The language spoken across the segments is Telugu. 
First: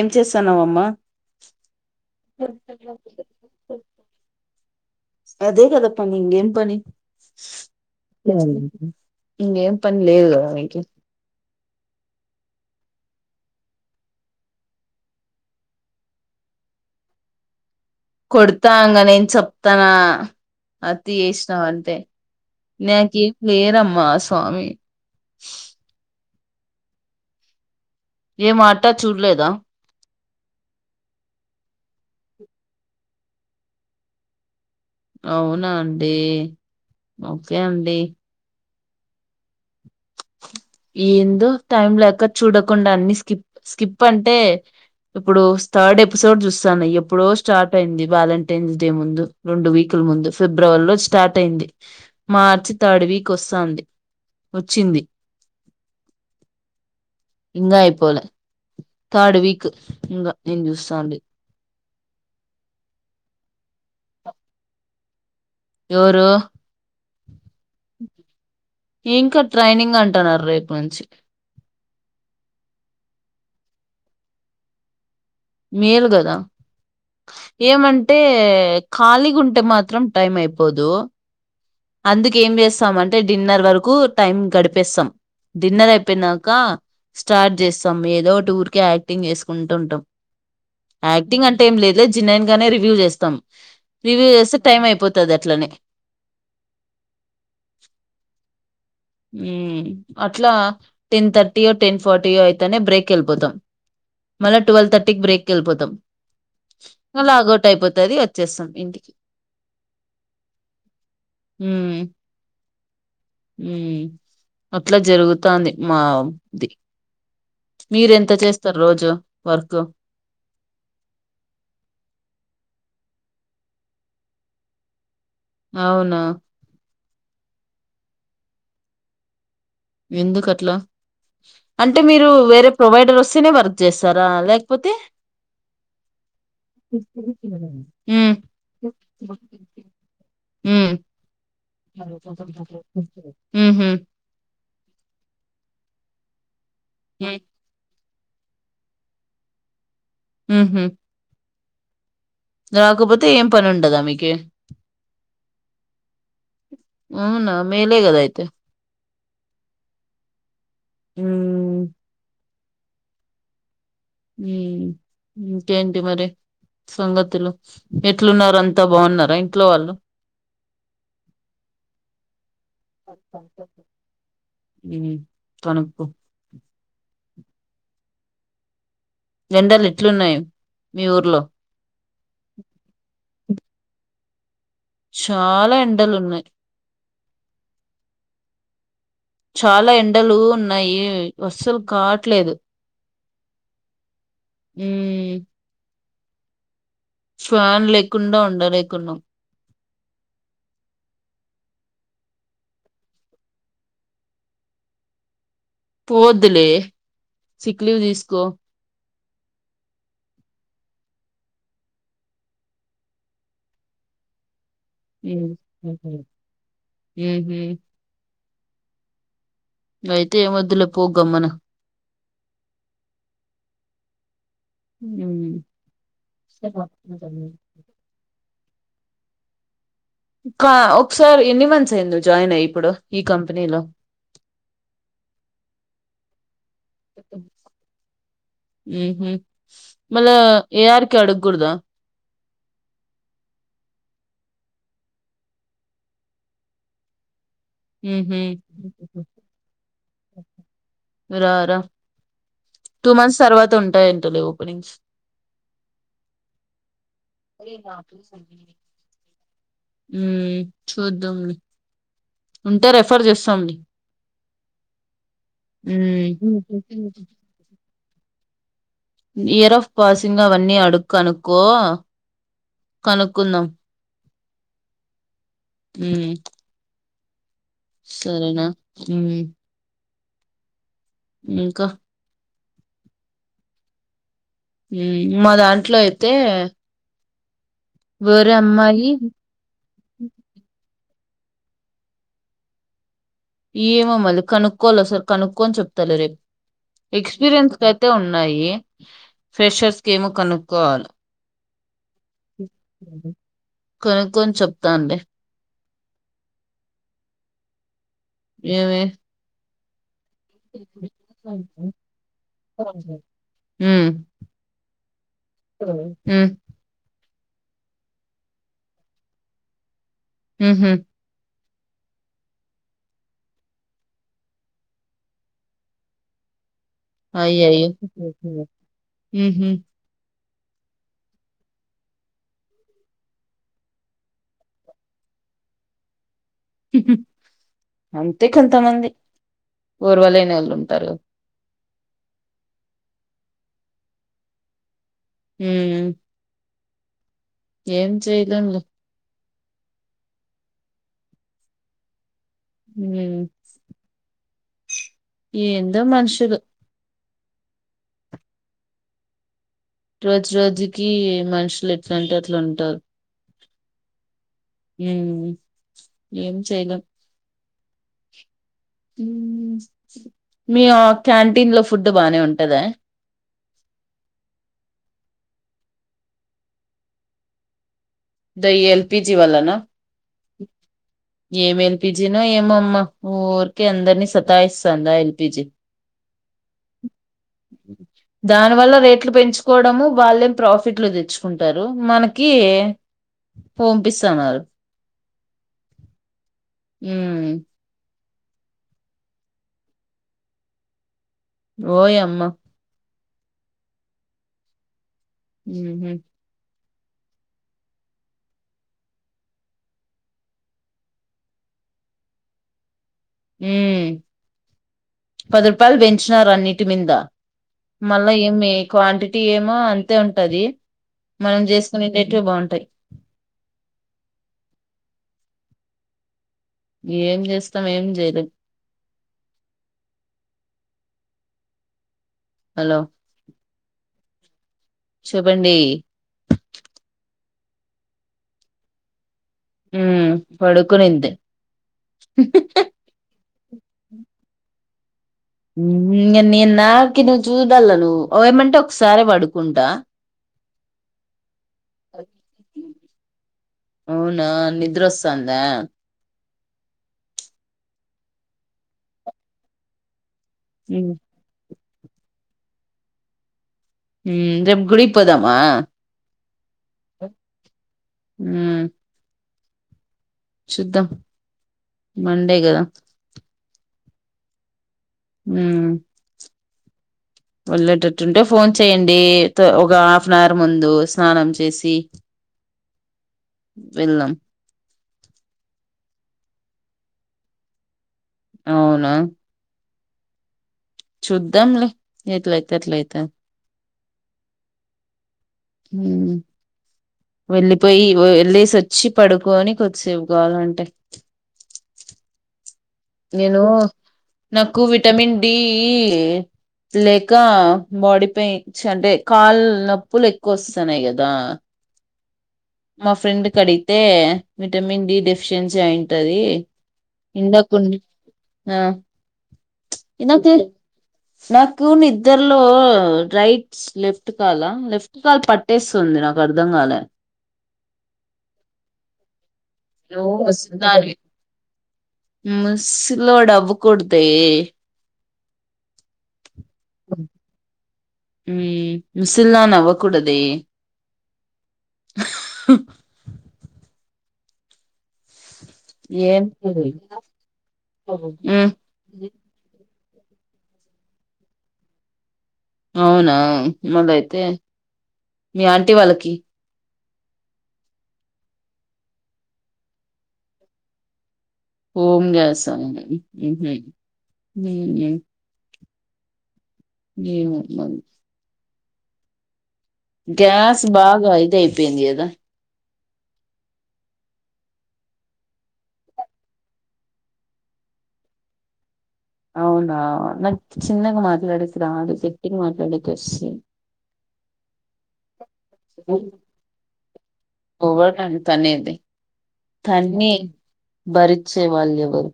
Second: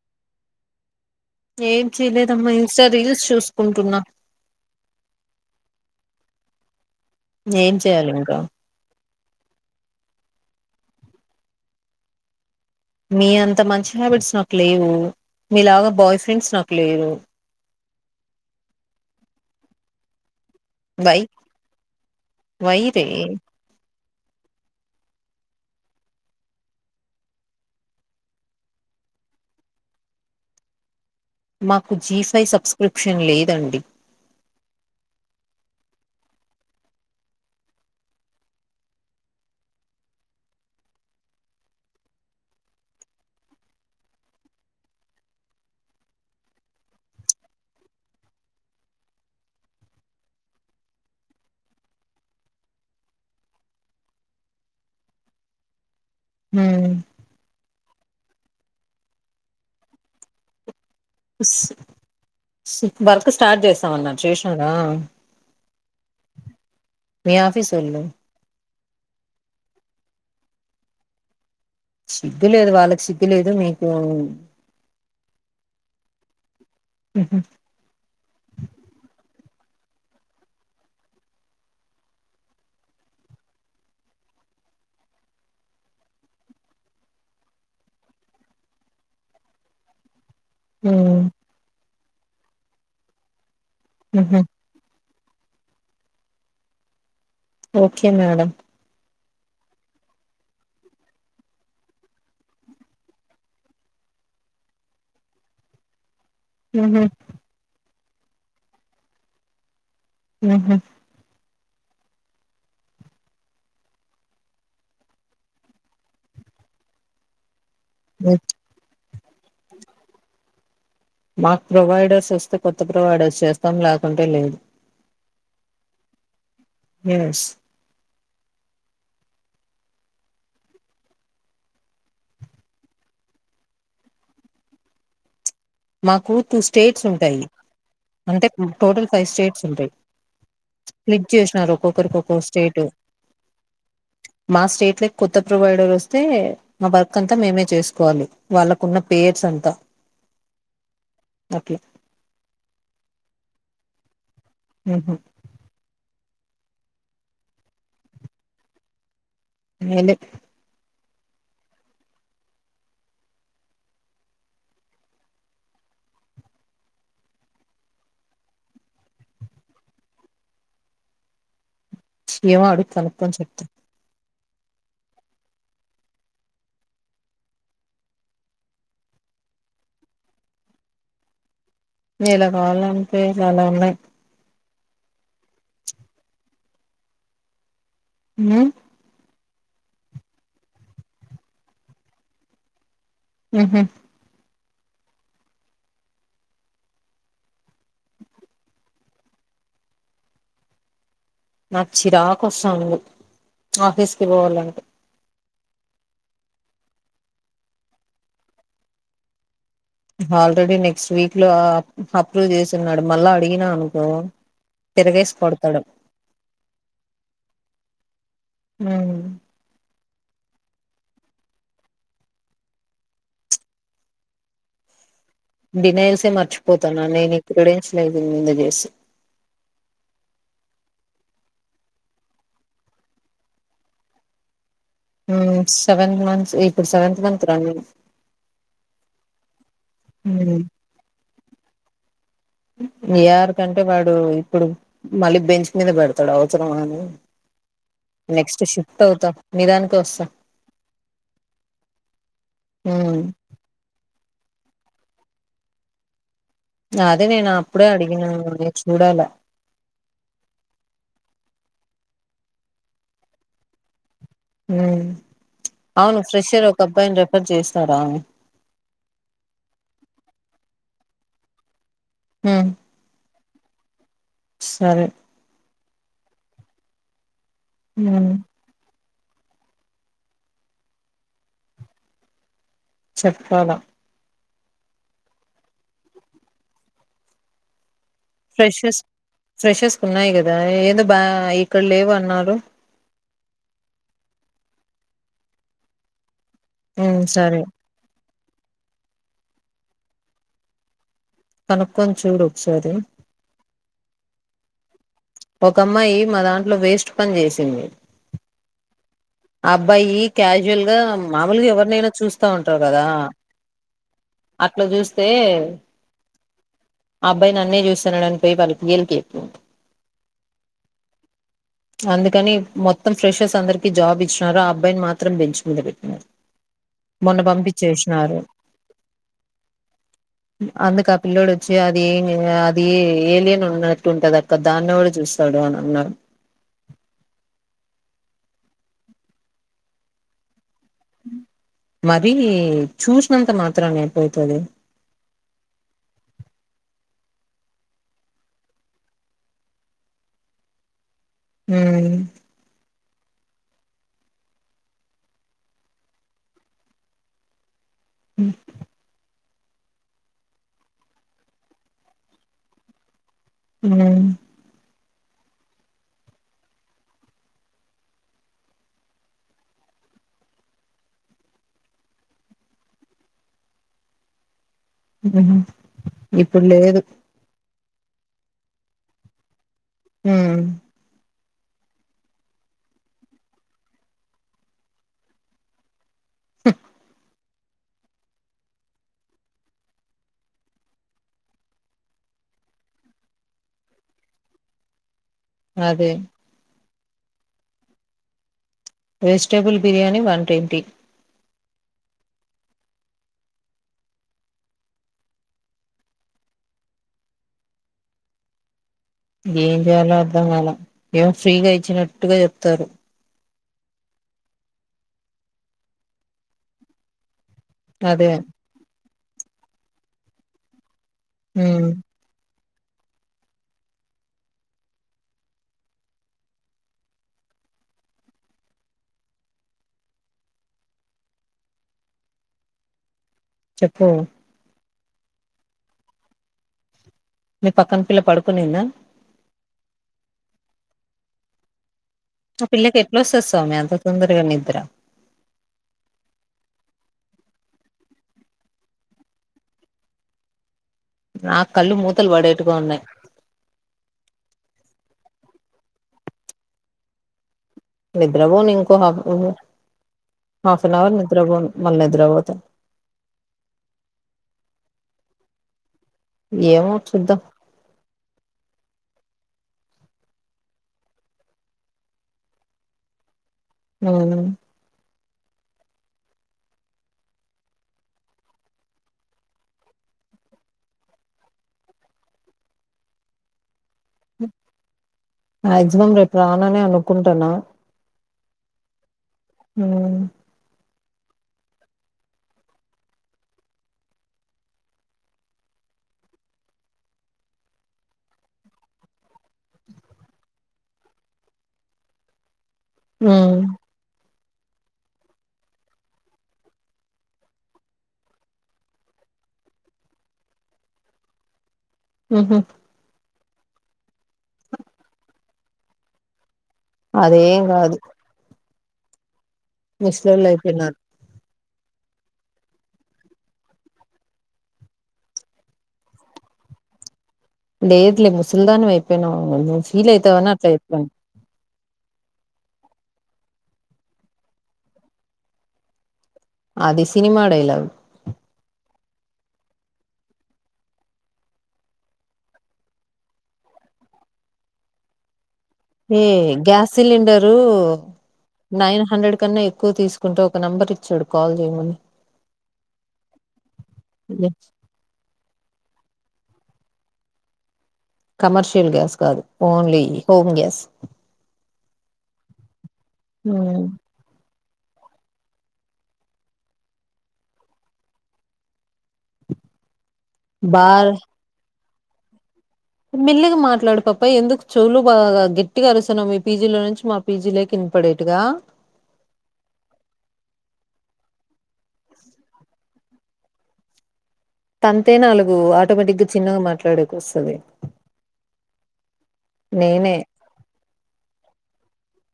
ఏం చేస్తాన్నావమ్మా ఏం చేయలేదమ్మా ఇంస్టా రీల్స్ చూసుకుంటున్నా అదే గదా పని ఇంకేం పని ఏం చేయాలి ఇంకా ఇంకేం పనిలేదు కదా అకి మీ అంత మంచి హ్యాబిట్స్ నాకు లేవు మీలాగా బాయ్ ఫ్రెండ్స్ నాకు లేరు కొడుతాంగా నేను చెప్తనా అతి వై చేసినవంటే వై రే నాకేం లేరమ్మా అస్ స్వామి ఏ మాట చూడలేదా మాకు జీ ఫై సబ్స్క్రయిప్షన్ లేదండి అవునా అండి ఓకే అండి ఏందో టైం లేక చూడకుండా అన్ని స్కిప్ స్కిప్ అంటే ఇప్పుడు థర్డ్ ఎపిసోడ్ చూస్తన్న ఎప్పుడో స్టార్ట్ అయింది వ్యాలంటైన్స్ డే ముందు రెండు వీక్లు ముందు ఫిబ్రవరిలో స్టార్ట్ అయింది మార్చ్ థర్డ్ వీక్ వస్తంది ఒచ్చింది మ్ ఇంగ అయిపోలే తడ్ వీక్ ఇంగ చూస్ స్ వర్క్ స్టార్ట్ చేస్తామన్న చేశానా ఎవరు మీ ఆఫీసొళ్ళు ఇంకా ట్రైనింగ్ అంటున్నారు రేపనుంచి సిగ్గు లేదు వాళ్ళకి సిగ్గు లేదు మీకు మేల్ కదా ఏమంటే ఇ ఖళీగుంటే మాత్రం టైమైపోదు అందుకే ఏం చేస్తాం అంటే డిన్నర్ వరకు టైం గడిపేస్తాం డిన్నర్ అయిపోయినాకా స్టార్ట్ చేస్తాం ఏదో టూర్ కె యాక్టింగ్ చేసుకుంటుంటాం హ్మ్. యాక్టింగ్ అంటే ఏం లేదులే జిన్నన్ గానే రివ్యూ చేస్తాం రివ్యూ హుహు. చేస్తే టైం అయిపోతు ది అట్లనే ఓకే మేడం ఉ అట్లా టెన్ థర్టీయో టెన్ ఫార్టీయో అయితేనే బ్రేక్ వెళ్ళిపోతాం మళ్ళ ట్వెల్వ్ థర్టీకి బ్రేక్కి వెళ్ళిపోతాం హుహు. లాగౌట్ అయిపోతది వచ్చేస్తాం ఇంటికి ఉహ్ ఉ ఉ అట్లా జరుగుతంది మా ది మీరెంత హ్మ్. చేస్తారు రోజు వర్క్ మాకు ప్రొవైడర్స్ ఇస్తే కొత్త ప్రొవైడర్స్ చేస్తాం లేకుంటే లేదు అవునా ఎస్ ఎందుకట్ల అంటే మీరు వేరే ప్రొవైడర్ వస్తేనే వర్క్ చేస్తారా లేకపోతే మాకు టూ స్టేట్స్ ఉంటాయి ఉమ్ అంటే టోటల్ ఫైవ్ స్టేట్స్ ఉంటాయి ఉమ్ స్ప్లిట్ చేసినారు ఒక్కరికిఒక్కో స్టేట్ ఉహు మా స్టేట్ లో కొత్త ప్రో వైడర్ వస్తే మా వర్క్ అంతా మేమే చేసుకోవాలి వాళ్ళకు ఉన్న పేర్స్ అంతా ఉహ్ అట్లా రాకపోతే ఏం పని ఉండదా మీకి ఉహ్ అవునా మేలే కదా అయితే మేలే ఉమ్ ఉ ఇంకేంటి మరి సంగతులు ఎట్లున్నారు అంతా బాగున్నారా ఇంట్లో వాళ్ళు ఏమో అడుగ కనుక్కుని చెప్తా ఉ కనుకో ఎండలు ఎట్లున్నాయి మీ ఊర్లో నీలా కావాలంటే అలా ఉన్నాయి చాలా ఎండలు ఉన్నాయి హు చాలా ఎండలు ఉన్నాయి అస్సలు కావట్లేదు ఉహ్ ఉ ఫ్యాన్ లేకుండా ఉండలేకునం నాకు చిరాకు వస్తంది ఆఫీస్ కి పోవాలంటే. వద్దులే సిక్ లీవ్ తీసుకో. ఆల్రెడీ నెక్స్ట్ వీక్ లో అప్ అప్రూవ్ చేసిన్నాడు మళ్ళా అడిగినా అనుకో. తిరగేసి కొడతాడు ఉమ్. ఉమ్ అయితే ఏం వద్దులే పో గమ్మన నిన్నుచూసే మర్చిపోతన్నా నేను ఈ ప్లేస్ లేదు ముందు చేసి క్క ఒకసారి ఎన్ని మంత్స్ అయింది జాయిన్ అయి ఇప్పుడు ఈ కంపెనీలో ఆహ్ సెవెన్ మంత్స్ ఇప్పుడు సెవెంత్ మంత్ రన్నింగ్. ఉమ్ హు మళ్ల హ్మ్. ఏ ఆర్కే అడగకూడద. మీయర్కంటే వాడు ఇప్పుడు మళ్ళీ బెంచ్ మీద పెడతాడు అవసరమా అని. ఉహు నెక్స్ట్ షిఫ్ట్ అవుతా మీ దానికే వస్తా. ఆహ్ రా టూ మ్మ్ మంత్స్ తర్వాత ఉంటాయి. Hello openings. అదే నేనప్పుడే అడిగిన నేను చూడాలా. ఉమ్ చూద్దాం ఉంటే రెఫర్ చేస్తాం. ఉమ్ అవును ఫ్రెషర్ ఒక అబ్బాయిని రెఫర్ చేస్తారా. ఇయర్ ఆఫ్ పాసింగ్ అవన్నీ అడుకు అనుకో. ఉమ్. కుందాం. సరే. ఉమ్. మ్మ్ సరేనా ఉమ్. ఇంకా. చెప్పాలా. ఉమ్ మా దాంట్లో అయితే. వేరే ఫ్రెషెస్ అమ్మాయి ఫ్రెషెస్ కు ఉన్నాయి కదా ఏదో బా ఇక్కడ లేవు అన్నారు. ఏమో మల్ల కనుక్కోలసలు కనుక్కోని చెప్తాలే రేపు మ్మ్ సరే ఎక్స్పీరియన్స్ కయితే ఉన్. ఉన్నాయి ఫ్రెషర్స్కేమో కనుక్కోవాలి. కనుక్కొని చూడు ఒకసారి. కొని చెప్తానులే. ఒక అమ్మాయి మా దాంట్లో వేస్ట్ పని చేసింది. ఏమీ. అబ్బాయి క్యాజువల్ గా మామూలుగా ఎవరినైనా చూస్తా ఉంటారు కదా. ఉమ్ అట్లా చూస్తే. ఉమ్ అబ్బాయి నన్నే చూస్తున్నాడని పోయి వాళ్ళ గెలికే చెప్పింది. ఉమ్ హు. అందుకని మొత్తం ఫ్రెషర్స్ అందరికి జాబ్ ఇ. చ్చారా ఆ అబ్బాయిని మాత్రం బెంచ్ మీద పెట్టినారు. మొన్న అయ్యాయ్యో పంపించేసినారు ఉమ్ హు. అందుకా ఆ పిల్ల్లోడు వచ్చి అది అది ఏలియన్ ఉన్నట్టుంటది అక్క దాన్నేవరు చూస్తారు. తాడు అని అన్నాడు. హుహు అంతే కొంతమంది ఓర్వలేనొళ్లుంటరు. మరీ చూసినంత మాత్రం అయిపోతద. ఉమ్. ఏం చేయలేంలే. ఉమ్. ఉమ్. ఏందో మనుషులు. ఉమ్. రోజు రోజుకి మనుషులు ఎట్లంటే అట్లా ఉంటారు. మ్ మ్ ఏం చేయలేం మ్ మీ ఆ క్యాంటీన్ లో ఫుడ్డ్ బానే ఉంటదా ఉమ్ ఇప్పుడు లేదు. The LPG వల్లనా. మ్ ఏం ఎల్పిజినో ఏమోమ్మ ఊరికే అందరినీ సతాయిస్తందా ఎల్పిజీ దాని వల్ల రేట్లు పెంచుకోవడము వాళ్ళే ప్రాఫిట్లు తెచ్చుకుంటారు మనకీ పొంపిస్తన్నారు అదే మ్ వెజిటేబుల్ బిర్యానీ వన్ ట్వంటీ ఓయమ్మ మ్ హు ఎంజేయాలో అర్థం కాల ఏం ఫ్రీగా ఇచ్చినట్టుగా చెప్తారు మ్ పది రూపాయలు పెంచినారు అన్నిటిమింద అదే మళ్ళా ఏమి క్వాంటిటీ ఏమో అంతే ఉంటది మనం ఉమ్ చేసుకునే రేట్లు బాగుంటాయ్ ఏం జేస్తాం ఏం జేయలేం హలో చెప్పూ చెప్పండీ మీ పక్కన పిల్ల పడుకునిందా మ్ పడుకునింది ఆ పిల్లకెట్లోస్తది స్వామి అంత తొందరగా నిద్ర నేను నాకి నువ్వు చూడాల నువ్వు ఏమంటే ఒకసారె పడుకుంటా నా కళ్ళు మూతలు పడేట్టుగా ఉన్నాయ్ అవునా నిద్రొస్తాందా నిద్ర పోను ఇంకో హఫ్ నవర్ ఉమ్ హాఫనవర్ నిద్ర పోను మళ్ళ నిద్రపోతే మ్ రేప్ గుడిక్ పోదామా ఏమో చూద్దాం ఉమ్ చూద్దాం మండే కదా మ్ మ్ వెళ్ళేటట్టుంటే ఫోన్ చేయండి ఒక హాఫ్ అనావర్ ముందు స్నానం చేసి వెళ్దాం మ్యాక్సిమం రేప్ రాననే అనుకుంటున్నా అవునా మ్ చూద్దాం లే ఎట్లయితే అట్లయితది మ్ వెళ్లిపోయి ఇగో వెళ్ళేసొచ్చి పడుకోని కొద్దిసేపుకావాలంటే ఉమ్ నేను నాకు విటమిన్ డీ లేక బాడీ పెయిన్స్ అంటే కాల్ నొప్పులు ఎక్కువొస్తున్నయి కదా ఉహు మా ఫ్రెండ్ కడిగితే విటమిన్ డి డెఫిషియన్సీ అయింటదీ అదేం కాదు ఆ నాకు ముస్లోలైపోయినారు నాకు నిద్దర్లో రైట్స్ లెఫ్ట్ కాల లెఫ్ట్ కాలు పట్టేస్తుంది నాకు అర్దంగాలే లేదు లే ముస్లల్ధానివి అయిపోయనావు నువ్వు ఫీలైతావని అట్ల చెప్పినాను ముస్లోడవ్వకూడదే అది సినిమా డైలాగ్ హుమ్ ముసల్దనవ్వకూడదే అహూ ఈ ఏం మ్మ్ గ్యాస్ సిలిండరు నైన్ హండ్రెడ్ కన్నా ఎక్కువ తీస్ కుంటు ఒక నెంబర్ ఇచ్చాడు కాల్ చేయమని అవునా మళ్ళైతే మీ ఆంటీ వాళ్ళకియ్ కమర్షల్ గ్యాస్ కాదు only home gas home gas అండి మ్ హు హుమ్ ఏమొ మరి గ్యాస్ బార్ బాగా ఇదైపోయింది కదా మెల్లిగా మాట్లాడు పాప ఎందుకు చోలు బాగా గట్టిగా అరుస్తున్నావ్ మీ పీజీలో నుంచి మా పీజీలో కిన్ పడేట్టుగా ఔనా నాకు చిన్నగా మాట్లాడేకి రాదు గట్టిగా మాట్లాడేకోస్తాది తంతే నాలుగు ఆటోమేటిక్గా చిన్నగా మాట్లాడేకోస్తది ఎవరు తనేది తన్ని భరిచ్చే వాళ్ళేవరు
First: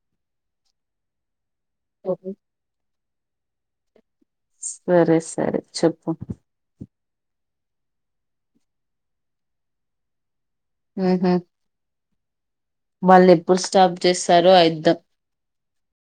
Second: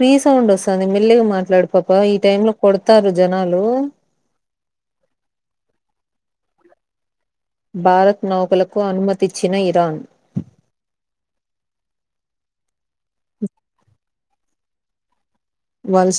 రీ సౌండ్ ఓస్తాంది మెల్లిగా మాట్లాడు పాప ఈ టైమ్లో కొడ్తారు జనాలు సరే సరే చెప్పు భారత్ నౌకలకు అన్మతిచ్చిన ఇరాన్ మ్ హు వాళ్ళేప్పుడు స్టాప్ చేస్తారో అయుద్ధం వాళ్స్